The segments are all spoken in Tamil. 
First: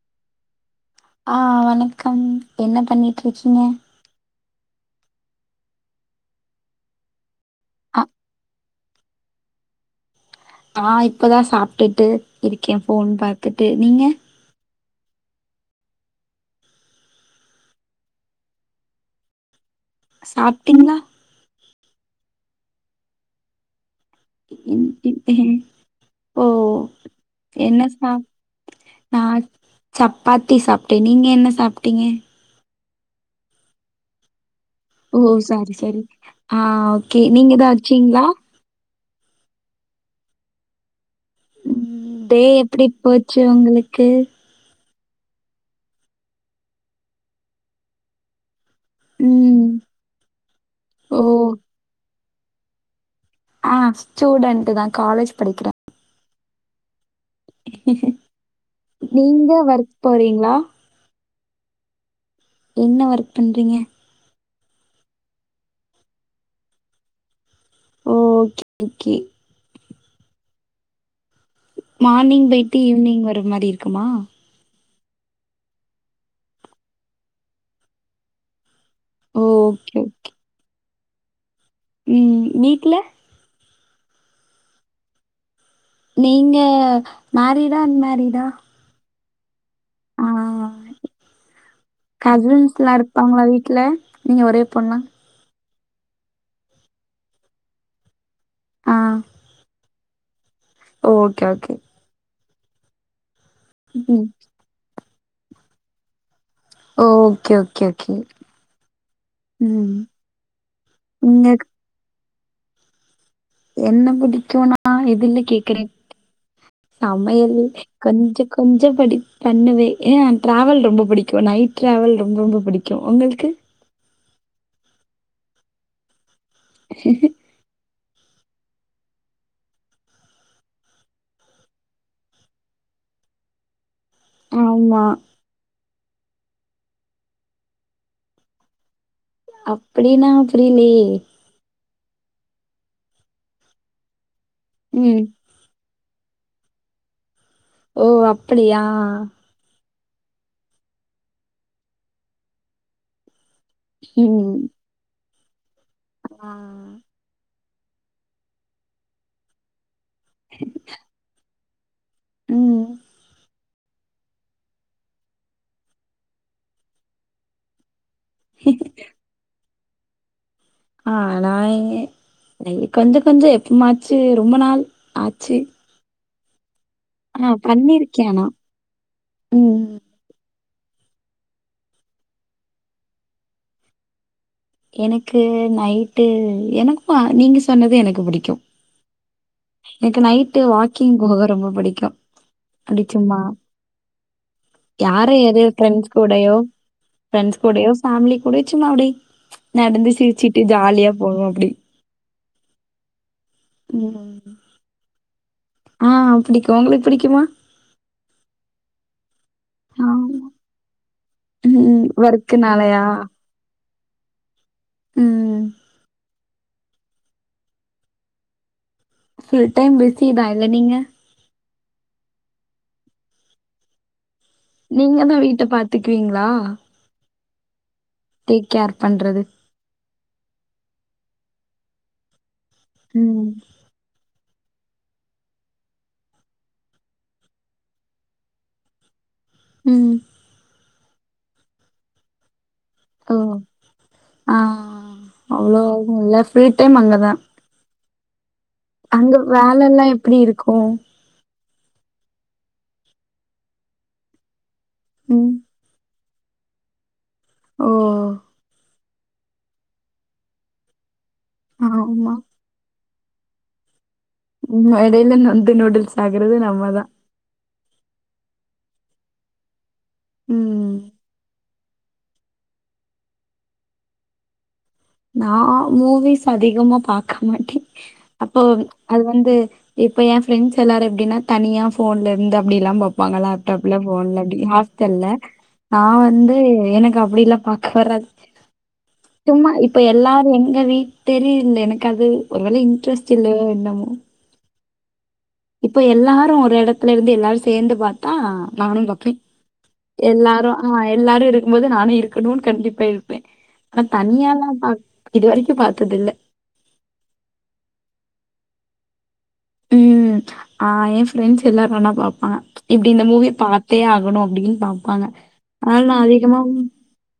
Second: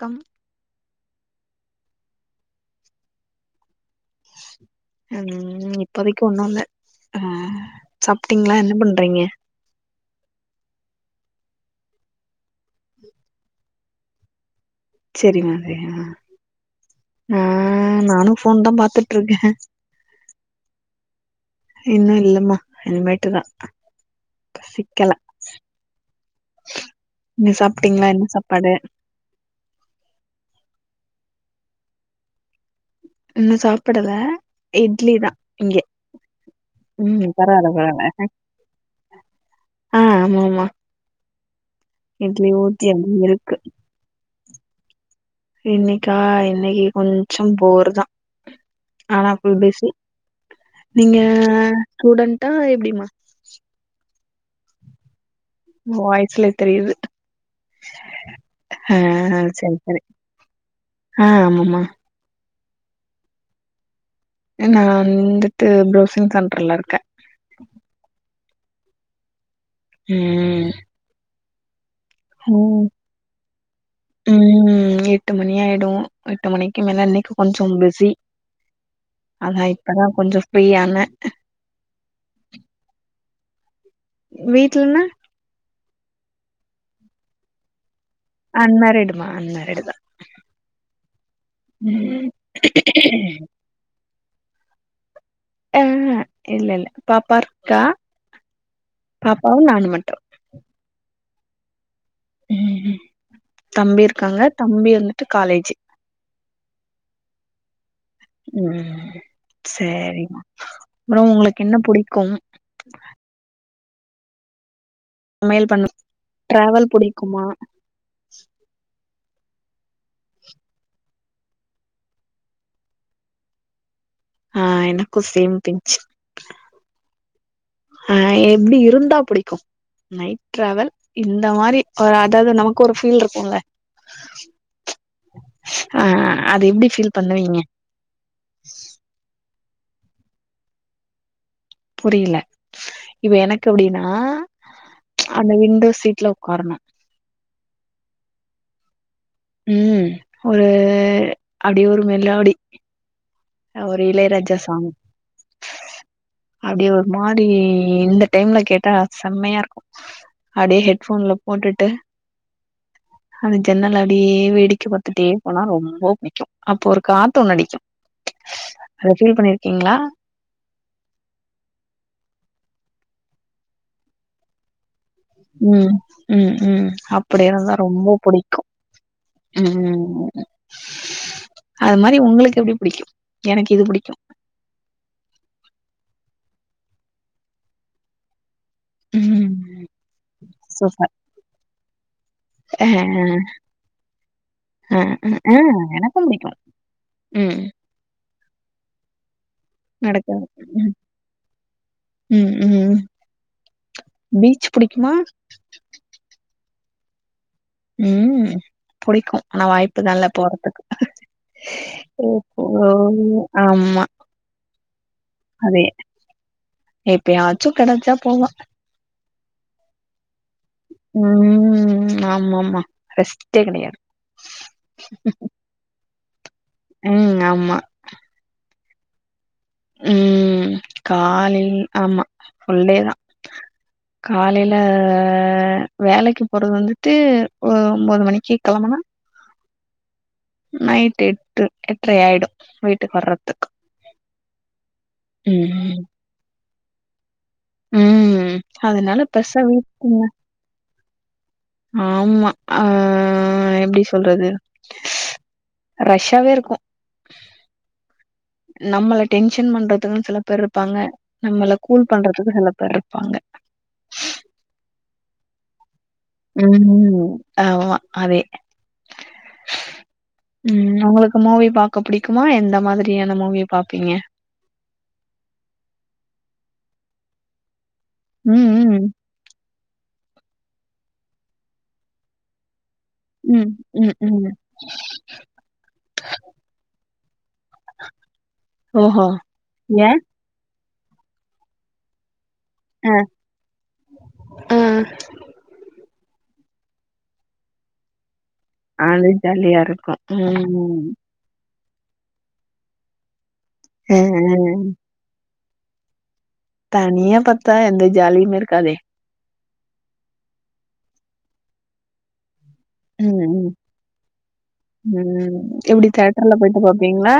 கம் ஆ வணக்கம் என்ன பண்ணிட்ருக்கீங்க ம் இப்போதைக்கு ஒண்ணு இல்ல ஆ அ சாப்ட்டீங்களா என்ன பண்றீங்க ஆ இப்பதா சாப்ட்டுட்டு இருக்கே ஃபோன் பாத்துட்டு நீங்க சரிமா ச ஆ நானு போன் தா பாத்துட்டு இருக்கே சாப்டீங்களா இன்னும் இல்லம்மா இனிமேட்டு தா க நீ சாப்ட்டீங்களா என்ன சாப்பாடு நா சப்பாத்தி சாப்டே நீங்க என்ன சாப்டீங்க இன்னு சாப்புடல இட்லி தா ஓ சாரி இங்க சாரி ஆ ஓகே ம் நீங்க எதா பரவால்ல பரவால்ல அடிச்சீங்ளா ஆ ஆமாமா ம் டே எப்டி அப்டி போச்சு இருக்கு உங்களுக்கு இன்னைக்கா இன்னைக்கு கொஞ்சம் போர் தா ஆனா ஃபுல் ம் பிஸி நீங்க ஓ ஸ்டூடன்டா எப்டிமா ஆ ஸ்டூடெண்டு தா காலேஜ் படிக்கிறே வாய்ஸ்லே தெரியுது ஆ ஆ நீங்க செரி ஒர்க் செரி போறீங்ளா ஆ ஆமாமா என்ன ஒர்க் பண்றீங்க நா வந்துட்டு ப்ரௌசிங் சென்டர்ல இருக்கே ஓ ஓகே கே ம் மார்னிங் போயிட்டு ம் ஈவ்னிங் வர மாரி இருக்குமா ம் எட்டு மணி ஆயிடு எட்டு மணிக்கு மேல இன்னைக்கு கொஞ்சோ பிஸி ஓ அதா ஓகே இப்பதா கொஞ்சோ ஃப்ரீயான ம் வீட்ல வீட்லனா நீங்க மேரீடா அன்மேரீடா அன்மேரீடுமா அன்மேரீடுதா கஸின்ஸ்லா இருப்பாங்களா வீட்ல நீங்க ஒரே பொண்ணா ஆ இல்ல இல்ல பாப்பா இருக்கா ஆ பாப்பாவு நானுமட் ஓ ஓகே ஓகே ம் தம்பி ம் இருக்காங்க தம்பி வந்துட்டு காலேஜு ஓ ஓகே ஓகே ஓக்கே ம் சேரிமா அப்றோ நீங்க உங்களுக்கு என்ன புடிக்கும் என்ன புடிக்குனா எதுல சமையல் கேக்குறே பண்ண டிராவல் [inaudible] புடிக்குமா சமையல் கொஞ்சோ கொஞ்சோ படி பண்ணுவே ஆ ட்ராவல் ரொம்ப புடிக்கு நைட் ட்ராவல் ரொம்ப ரொம்ப புடிக்கு [unintelligible] உங்களுக்கு ஆ எனக்கு சேம் பிஞ்ச் அ எப்டி இருந்தா புடிக்கு நைட் ட்ராவல் இந்த மாரி அதாவது நமக்கு ஒரு ஃபீல் இருக்கும்ல ஆமா ஆ அது எப்டி ஃபீல் பண்ணுவீங்க அப்டினா புரியலயே புரியில இப்ப எனக்கு அப்டினா ம் அந்த விண்டோ சீட்ல உக்காரணு ஓ அப்படியா ம் ஒரு அப்டியே ஒரு மெலோடி ஒரு இளையராஜா ம் சாங் ஆ அப்டியே ஒரு மாரி இந்த டைம்ல கேட்டா செம்மையா இருக்கு அப்டியே ஹெட் போன்ல போட்டுட்டு ம் அந்த ஜன்னல் அப்டியே வேடிக்கை பாத்துட்டே போனா ரொம்ப புடிக்கு அப்போ ஒரு காத்து ஒன்னு அடிக்கு அத ஃபீல் பண்ணிருக்கீங்ளா ஆ நா எங்கே கொஞ்சோ கொஞ்சோ எப்பமாச்சு ரொம்ப நாள் ஆச்சு ம் ம் ம் அப் அப்டியே ஆ வந்தா ரொம்ப பண்ணிருக்கே ஆனா புடிக்கு ம் அது மாரி உங்களுக்கு எப்டி புடிக்கு எனக்கு இது புடிக்கு எனக்கு நைட்டு எனக்கு நீங்க சொன்னது எனக்கு புடிக்கு ம் எனக்கு நைட்டு சூப்பர் வாக்கிங் போக ரொம்ப புடிக்கு அ அப்டிச்சும்மா அ யார அ அ அது ஃப்ரெண்ட்ஸ் எனக்கு புடிக்கு கூடயோ ம் ஃப்ரெண்ட்ஸ் கூடயோ ஃபேமிலி கூட சும்மா அப்டே நடந்து நடக்குது சிரிச்சிட்டு ம் ஜாலியா போவோ அப்டி ம் ம் ம் பீச் புடிக்குமா ஆ புடிக்கு உங்களுக்கு புடிக்குமா ம் புடிக்கு ஆனா வாய்ப்புதா இல்ல ஆமா போறதுக்கு ம் ஓஹோ ஒர்க்குனாலயா ஆமா ம் அதே எப்பயாச்சு கெடச்சா போவ ஃபுல் டைம் பிஸி தா இல்ல நீங்க ம் ஆமாமா ரெஷ்ட்டே கெடயாது நீங்க தா வீட்ட பாத்துக்குவீங்ளா ம் ஆமா டேக் கேர் பண்றது ம் காலைல ஆமா ஃபுல்டே தா ம் காலைல அ வேலைக்கு போறது வந்துட்டு ஒன்பது மணிக்கு கெளம்புனா ம் நைட்டு எட்டு எட்ர ஆய்டு வீட்டுக்கு ஓ வரப்ப ம் ரூட்டும் அங்க தான் ம் அதனால அங்க பெருசா வேலல்லா வீட்டுக்கு எப்டி இருக்கு ஆமா ஆ எப்டி சொல்றது ம் ரஷ்ஷாவே இருக்கு ஓ நம்மள டென்ஷன் பண்றதுக்கு சில பேர் இருப்பாங்க நம்மள கூல் ஆமா பண்றதுக்கு சில பேர் இருப்பாங்க ம் மடைலா நொந்து நூடுல்ஸ் ஆகுறது நம்ம தான் ம் ஆமா அதே ம் உங்களுக்கு மூவி பாக்க புடிக்குமா எந்த மாதிரியான மூவி பாப்பீங்க நான் மூவிஸ் அதிகமா பாக்க மாட்டே அப்போ ம், ம், அது வந் வந்து இப்ப என் ஃப்ரெண்ட்ஸ் எல்லாரு எப்டின்னா தனியா ஃபோன்ல இருந்து அப்டில்லா பா வாங்க ம், லேப்டாப்ல ம், ஃபோன்ல ம். அப்டி ஹாஸ்டல்ல நா வந்து எனக்கு அப்டில்லா பா பறது ஓஹோ! ஏன்? யார் எங்க வீட் தெரியல எனக்கு அது ஒருவேளை ஆ. இன்ட்ரெஸ்ட் இல்லையோ என்னமோ ஆ இப்ப எல்லாரு ஒரு எடத்துல இருந்து எல்லாரு சேந்து பாத்தா நானு அது பாப்பே ஜாலியா இருக்கு ம் எல்லாரு ஆ எல்லாரு இரு க்கும் போது நானு இருக்கணுனு கண்டிப்பா இருப்பே ஆனா தனியால்லா ம் பாக் இது வரைக்கு பாத்தது இல்ல தனியா பாத்தா எந்த ஜாலியும் இருக்காதே ம் ஆ எ ஃப்ரெண்ட்ஸ் எல்லாரனா பாப்பே இப்டி இந்த ம் மூவிய ம் பாத்தே ஆகணு அப்டின் பாப்பாங்க ஆனா நா அதிகமா ங்ளா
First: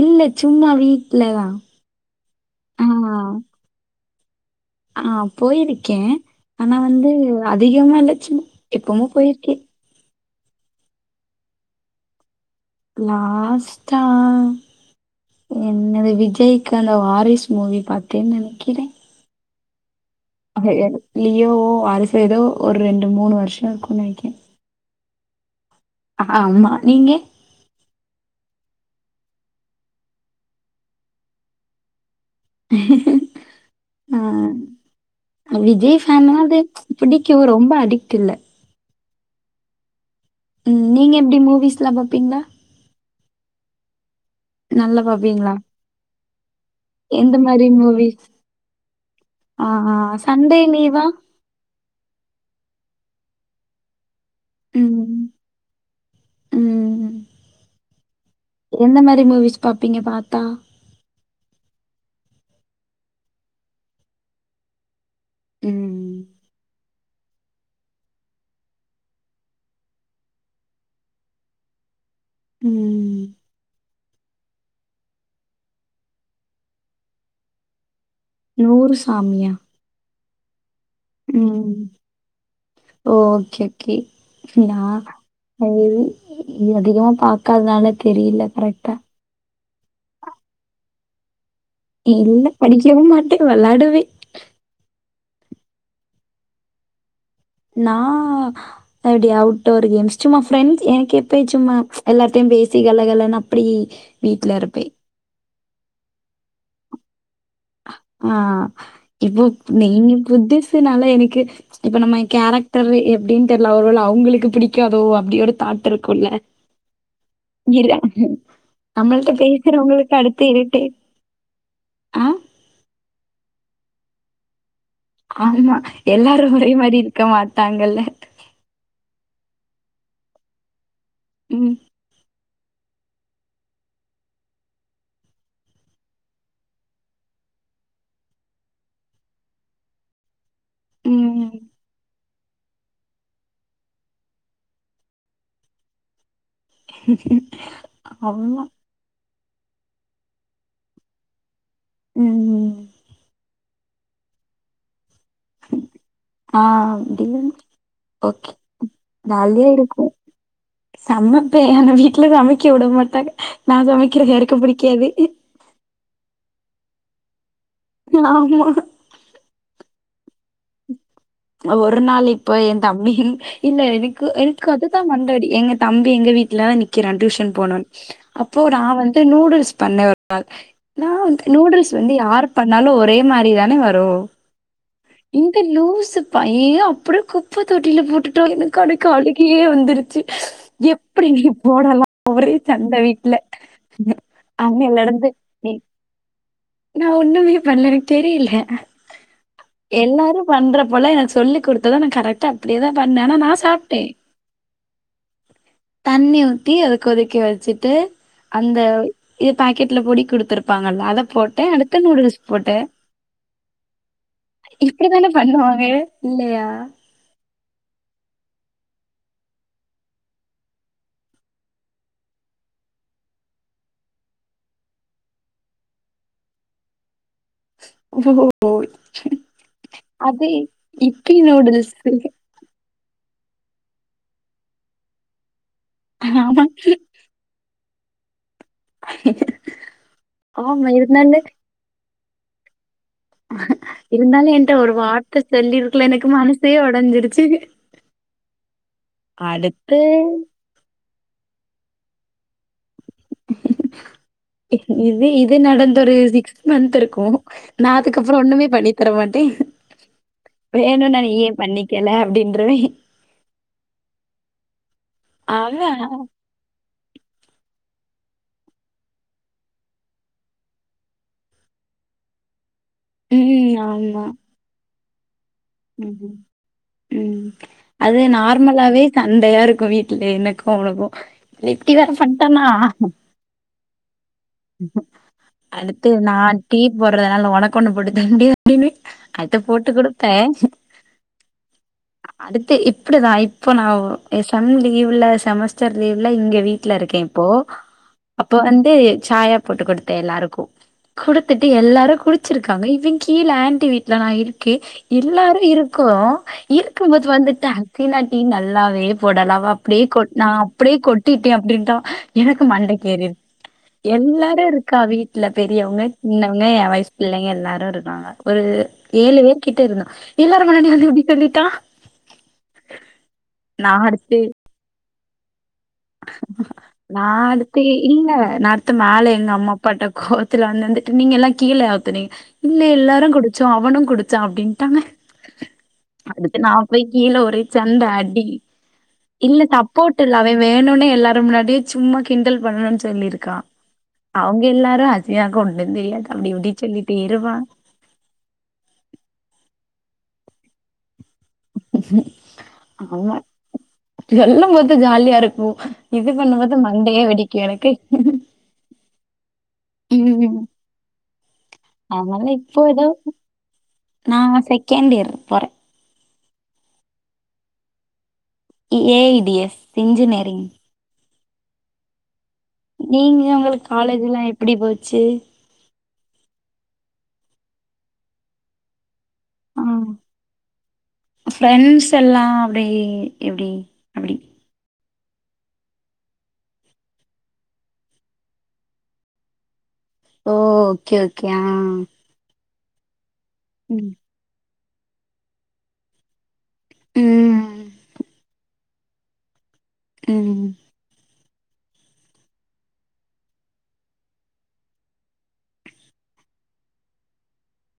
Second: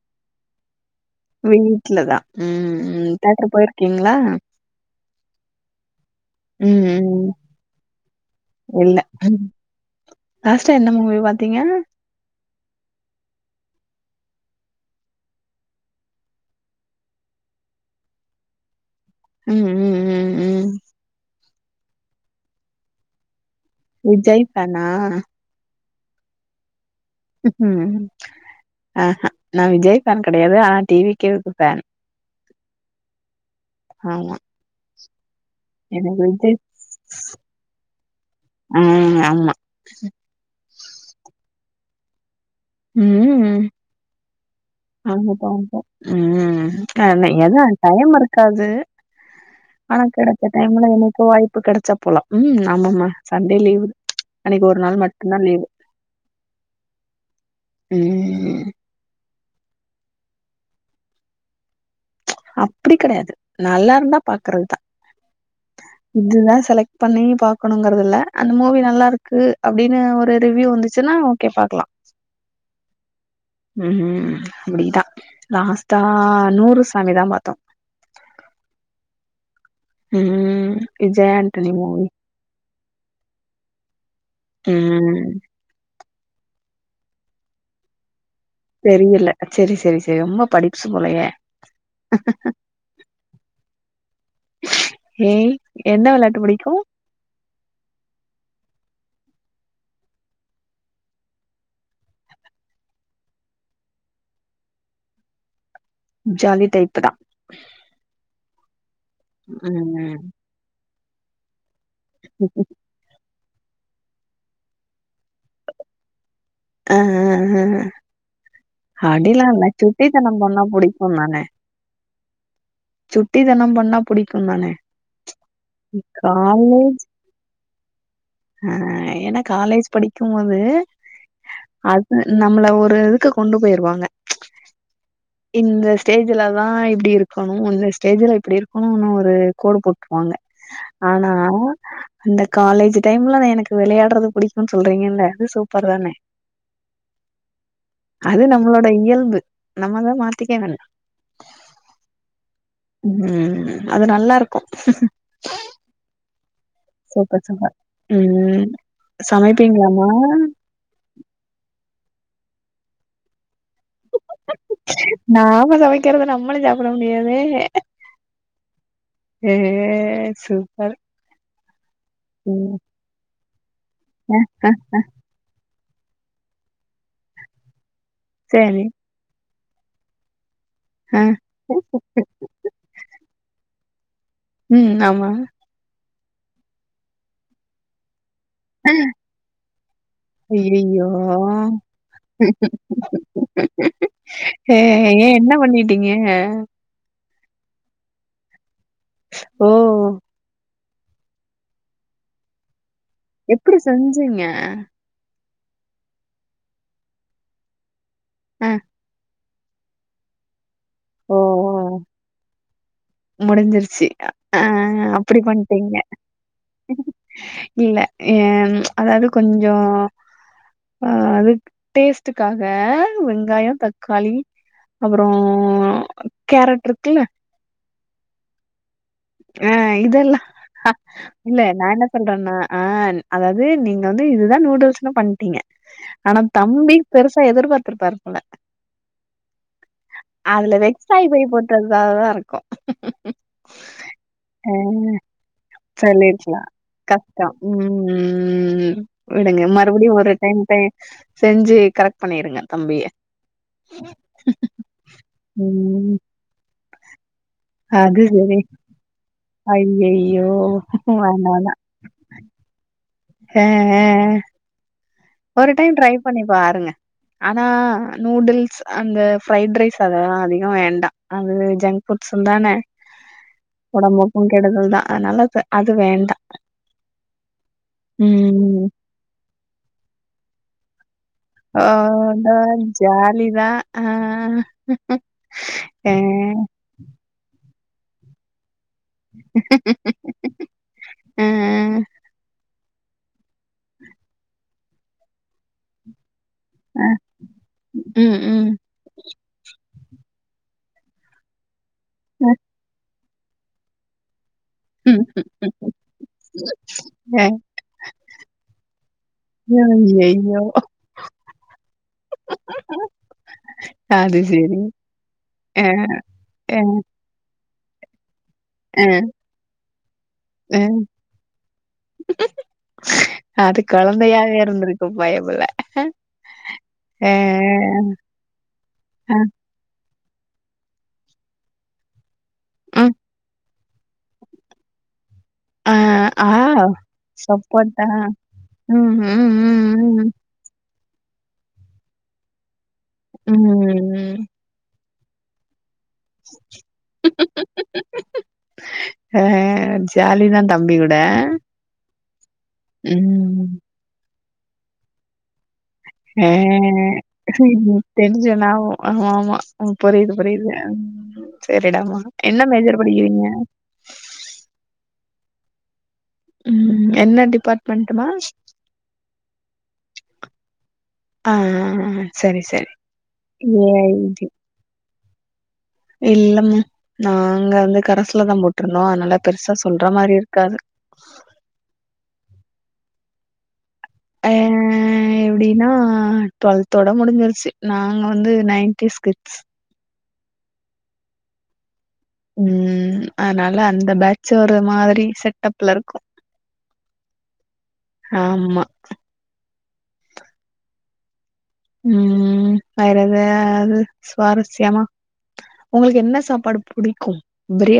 இல்ல சும்மா வீட்லதான் வீட்லதா ம் ஆ தேட்ரு போயிருக்கீங்ளா ஆ போயிருக்கே ஆனா ம் வந்து ம் அதிகமா இல்ல சும் இல்ல எப்பமோ ம். போயிருக்கே லாஸ்ட்டா என்ன மூவி பாத்தீங்க லாஸ்ட்டா என்னது விஜய்க்கான வாரிஸ் மூவி பாத்தேன் நினைக்கிறே ம் ம் ம் ம் அது எதோ லியோவோ வாரிசோ எதோ ஒர் ரெண்டு மூணு வர்ஷ இருக்கு விஜய் ஃபேனா ஆம்மா நீங்க ம் ஆ ஹே நா விஜய் ஃபேன் கெடையாது ஆனா டி வி கே வுக்கு ஃபேன் ஹ ஆ ஆமா விஜய் எனக்கு விஜய் ஃபேன்னாது புடிக்கு ரொம்ப அடிக்ட் இல்ல அ ஆம்மா ம் நீங்க எப்டி மூவிஸ்லா பாப்பீங்ளா ம் ம் நல்லா ஆமா பாப்பீங்களா பாப்போ ம் ஆனா எந்த எனா மாரி டைம் மூவிஸ் இருக்காது ஆ ஆனா கெடைச்ச சண்டே டைம்ல லீவா என்னைக்கோ வாய்ப்பு கெடைச்சா போலா ம் ஆமமா சண்டே லீவு அன்னைக்கு ஒரு நாள் மட்டு தா லீவு ம் ம் ம் எந்த மாரி மூவிஸ் பாப்பீங்க பாத்தா அப்டி கெடையாது நல்லா இருந்தா பாக்குறதுதா ம். இதுதா செல ட் பண்ணி பாக்கணுங்கறது இல்ல அந்த மூவி நல்லாருக்கு அப்டின் ஒரு ரிவ்யூ வந்துச்சுனா ஓக்கே பாக்லா ம் ம் ம் அப்டிதா லாஸ்ட்டா நூறு சாமி தா பாத்தோ நூறு சாமியா ம் விஜய் ஆண்டனி ம் மூவி. ஓக்கே கே லா ம். அது அதிகமா பாக்காதனால தெரில தெரியல சரி சரி சரி ரொம்ப படிப்ஸ்சு போலையே இல்ல படிக்கவும் மாட்டே வெளாடுவே ஏய் என்ன வெளாட்டு புடிக்கு நா அப்டி அவுட்டோர் கேம்ஸ் சும்மா ஃப்ரெண்ட்ஸ் எனக்கு எப்போ சும்மா எல்லார்ட்டயு பேசி கல கலன்னு அப்டி வீட்ல இருப்பே ஜாலி டைப்புதா ஆ இப்போ நீங்க ம் புதுசுனால எனக்கு இப்ப நம்ம கேரக்டர் எப்டின் தெர்ல ஒருவேள அவங்களுக்கு பிடிக்காதோ அப்டி ஒரு தாட் இருக்குல்ல ஆ ஆ ஆ கிரிதே அடில்லால சுட்டி தனம் பண்ணா புடிக்குந் தானே ஆ சுட்டி தனொம் பண்ணா புடிக்குந்தானே ஆமா எல்லாரு ஒரே மாரி இருக்க மாட்டாங்கல்ல ஆஹ் எனா காலேஜ் படிக்கும்போது உம் அது நம்மள ஒரு இதுக்கு கொண்டு பொயிருவாங்க இந்த ஸ்டேஜுலதா இப்டி இருக்கணு இந்த ஸ்டேஜுல இப்டி இருக்கணூனு ஒரு கோடு போட்ருவாங்க ஆனா ம் அந்த காலேஜி டைம்லவே எனக்கு வெளையாட்றது புடிக்கூன் சொல்றீங்கல்ல அது சூப்பர் தானே அது ஆமா நம்மளோட இயல்பு நம்மதா மாத்திக்க வேண் ம் ம் உம் அது நல்லா இருக்கு ஆஹ் சூப்பர் சூப்பர் உம் சமைப்பீங்ளாமா சமப்பே அனா வீட்ல சமைக்க விட மாட்டாங்க நா சமைக்கிறது யாருக்கு புடிக் நாம சமைக்கிறத நம்மளு சாப்புட முடியாதே ஆமா ஏ சூப் ஒரு நாள் இப்ப ஏ தம்பியின் இல்ல எனக்கு எனக்கு அதுதா மண்ட அடி எங்க தம்பி எங்க வீட்லதா நிக்கிறா டியூஷன் போனொன் அப்போ நா சரி வந்த் து நூடுல்ஸ் பண்ண ஒரு நாள் நா ஆ வந்து நூடுல்ஸ் வந்து யாரு பண்ணாலு ஒரே மாரி தானே வரு ம் ஆமா இங்க லூஸுப் பையெ அப்புடேக் குப்பத் தொட்டியில போட்டுட்டா எனக் கனக்கு அழுகையே வந்துருச்சி ஐயையோ எப்டி நீ போடலா ஒரே சண்ட வீட்ல ஹே அன்னையில ஏ என்ன பண்ணிட்டீங்க நா ஒண்ணுமே பண்ல எனக் தெரியல ஓ எல்லாரு பண்றப்பொலா எனக் சொல்லி குடுத்தாதா நா கரெட்டா அப்டியேதா பண்ணே ஆனா நா எப்படி சாப்ட்டே செஞ்சீங்க தண்ணி ஊத்தி அத கொதிக்க வச்சிட்டு ஆ அந்த இது பாக்கெட்ல பொடி குடுத்துருப்பாங்கல்ல அத போட்டே அடுத்து நூடுல்ஸ் போட்டே முடிஞ்சிருச்சி ஆ இப்படிதானே அப்டி பண்ணுவாங்க பண்ட்டிங்க இல்லையா இல்ல ஏ அதாவது கொஞ்சோ ஆஹ் அதுக் டேஸ்ட்டுக்காக வெங்காயோ தக்காளி அப்பறோ கேரட் ருக்குல்ல ஆஹ் இதெல்லா அது இப்பி இல்ல நா நூடுல்ஸ் என்ன சொல்றன்னா ஆன் அதாவது நீங்க வந்து இதுதா நூடுல்ஸுனு பண்ட்டிங்க ஆனா ஆமா தம்பி பெருசா எதிர்பாத்துருப்பாரு போலர்க்கு அதுல ஆமா வெக்ஸ் ஆயி இருந்தாலும் பொயிப் போட் ட தாதா இருக்கு இருந்தாலு அ என்ட்ட ஒரு வார்த்த சொல்லிருக்குல எனக்கு சொல்லிற்கலா மனசே ஒடஞ்சிருச்சு கஷ்டோ ம் ம் ம் விடுங்க அடுத்து மறுபடியு ஒரு டைம் டை செஞ்சு கரெக்ட் பண்ணிருங்க தம்பிய இது இது ம். நடந்தொரு சிக்ஸ் மந்த் இருக்கு நா அது அதுக்கப்பறோ சரி. ஒண்ணுமே பண்ணி தர மாட்டே ஐயய்யோ! வேணுனா வேண்டாம், நீயே வேண்டாம். பண்ணிக் கேல அப்டின்றுவே ஆ ஆ ஆ ஒரு அவ டைம் ட்ரை பண்ணி பாருங்க ஆனா நூடுல்ஸ் அந்த ஃபிரைட் ரைஸ் அதல்லா அதிகொ வேண்டா அது ஜன்க் ஃபுட்ஸ்ஸுந் தான ம் ஆமா ஒடம்புக்கு கெடுதல் தா அதுனால ப ம் ம் அது ம் நார்மலாவே சண்டையா இருக்கு வீட்ல எனக்கு அவனுக்கு இப்டி வேற இந்த பண்டனா ஜாலி லீதா ஆ ஆ ஆ அடுத்து நா டீ போட்றனால ஒனக்கு ஒன்னு போட்டு தாண்டி அப்டினே அத்த போட்டு குடு த்தே ஆ அடுத்து இப்டிதா இப் இப்ப நா எக்சாம் லீவ்ல செமஸ்டர் லீவ்ல இங்க வீ வீட்ல இருக்கே இப்போ அப்ப ம் வந்து சாயா போட்டு குடுத்தே எல்லாருக்கு குடுத்துட்டு எல்லாரு குடுச்சுருக்காங்க இவெ எ கீழ ஆண்டி வீட்ல நா இருக்கே ம் எல்லாரு இருக்குறோ இருக்கும்போது வந்துட்டு அசினா டீ நல்லாவே போடலா அவ அப்டியே கொட்னா ஐயய்யோ அப்டியே கொட் டிட்டே அப்டின்டா எனக்கு மண்டக் கேறிற் அ எல்லாரு இருக்கா வீட்ல பெரியவுங்க சின்னவுங்க ஆ எ வயசு பிள்ளைங்க எல்லாரு இருக்காங்க ஒரு ஆ ஏழு பேர் கிட்ட இருந்தோ எல்லார் ஆ முன்னாடியு வந்து இப்டி சொல்லிட்டா அது நா அடுத்து கொழந்தையாவே இருந்திருக்கு பயபுல்ல நா அடுத்து இல்ல நா அடுத்து மேல ஆ எங்க அம்மா பட்ட கோவத்துல வந்துன்ட்டு நீங்க எல்லா கீழ ஆத்துனீ இல்ல ம் எல்லாரு குடுச்சோ இவனு குடுச்சா அப்டின்ட்டாங்க ஆ ஆ அடுத்து நா போய் கீழ ஒரே சண்ட சப்போட்டா அடி ம் ம் இல்ல தப்போட்டு ம் இல்ல அவெ வேணுனே எல்லார் முன்னாடியு சும்மா கிண்டல் பண்ணணுனு ம் சொல்லிருக்கா ம் அவுங்க எல்லாரு அசியா கொண்டு வந்து ஏக்கா இப்டி இப்டி சொல்லிட்ட இருமா அ ஜாலி தா தம்பி கூட அ ஆமா எல்லா பாத்தா ஜாலியா இருக்கு இது ஆ பண்ணும்போது மண்டையே வெடிக்கு எனக்கு டென்ஷன் ஆகு ஆமா புரிது ம் புரிது செரிடாமா அதனால என்ன இப்போ மேஜர் ஏதோ படிக்கிறீங்க நா செகேண்ட் இயர் போறே ம் என்ன டிபாட்மன்ட்டுமா A I D S engineering ஆ ஆ ஆ சரி சரி நீங்க ஒங்களுக்கு காலேஜல்லா எப்டி போச்சு இல்லமா நாங்க வந்து கரஸ்ல தா போட்ருந்தோ அதுனால பெருசா சொல்ற மாரி இருக்காது ஃப்ரெண்ட்ஸல்லா அப்டி எப்டி அப்டி ஆ ஆ எப்டின்னா டுவல்தோட முடுஞ்சுருச்சு நாங்க வந்து நைன்டீஸ் கிட்ஸ் ஓ ஓகே ஓகே ஆ ஆ ம் அதனால அந்த பேட்ச் ஒரு மாதிரி செட்டப்ல இருக்கு ம் ஆமா ம் ம் வேற எதாது சுவாரஸ்யமா உங்களுக்கு என்ன சாப்பாடு புடிக்கும் பிராயா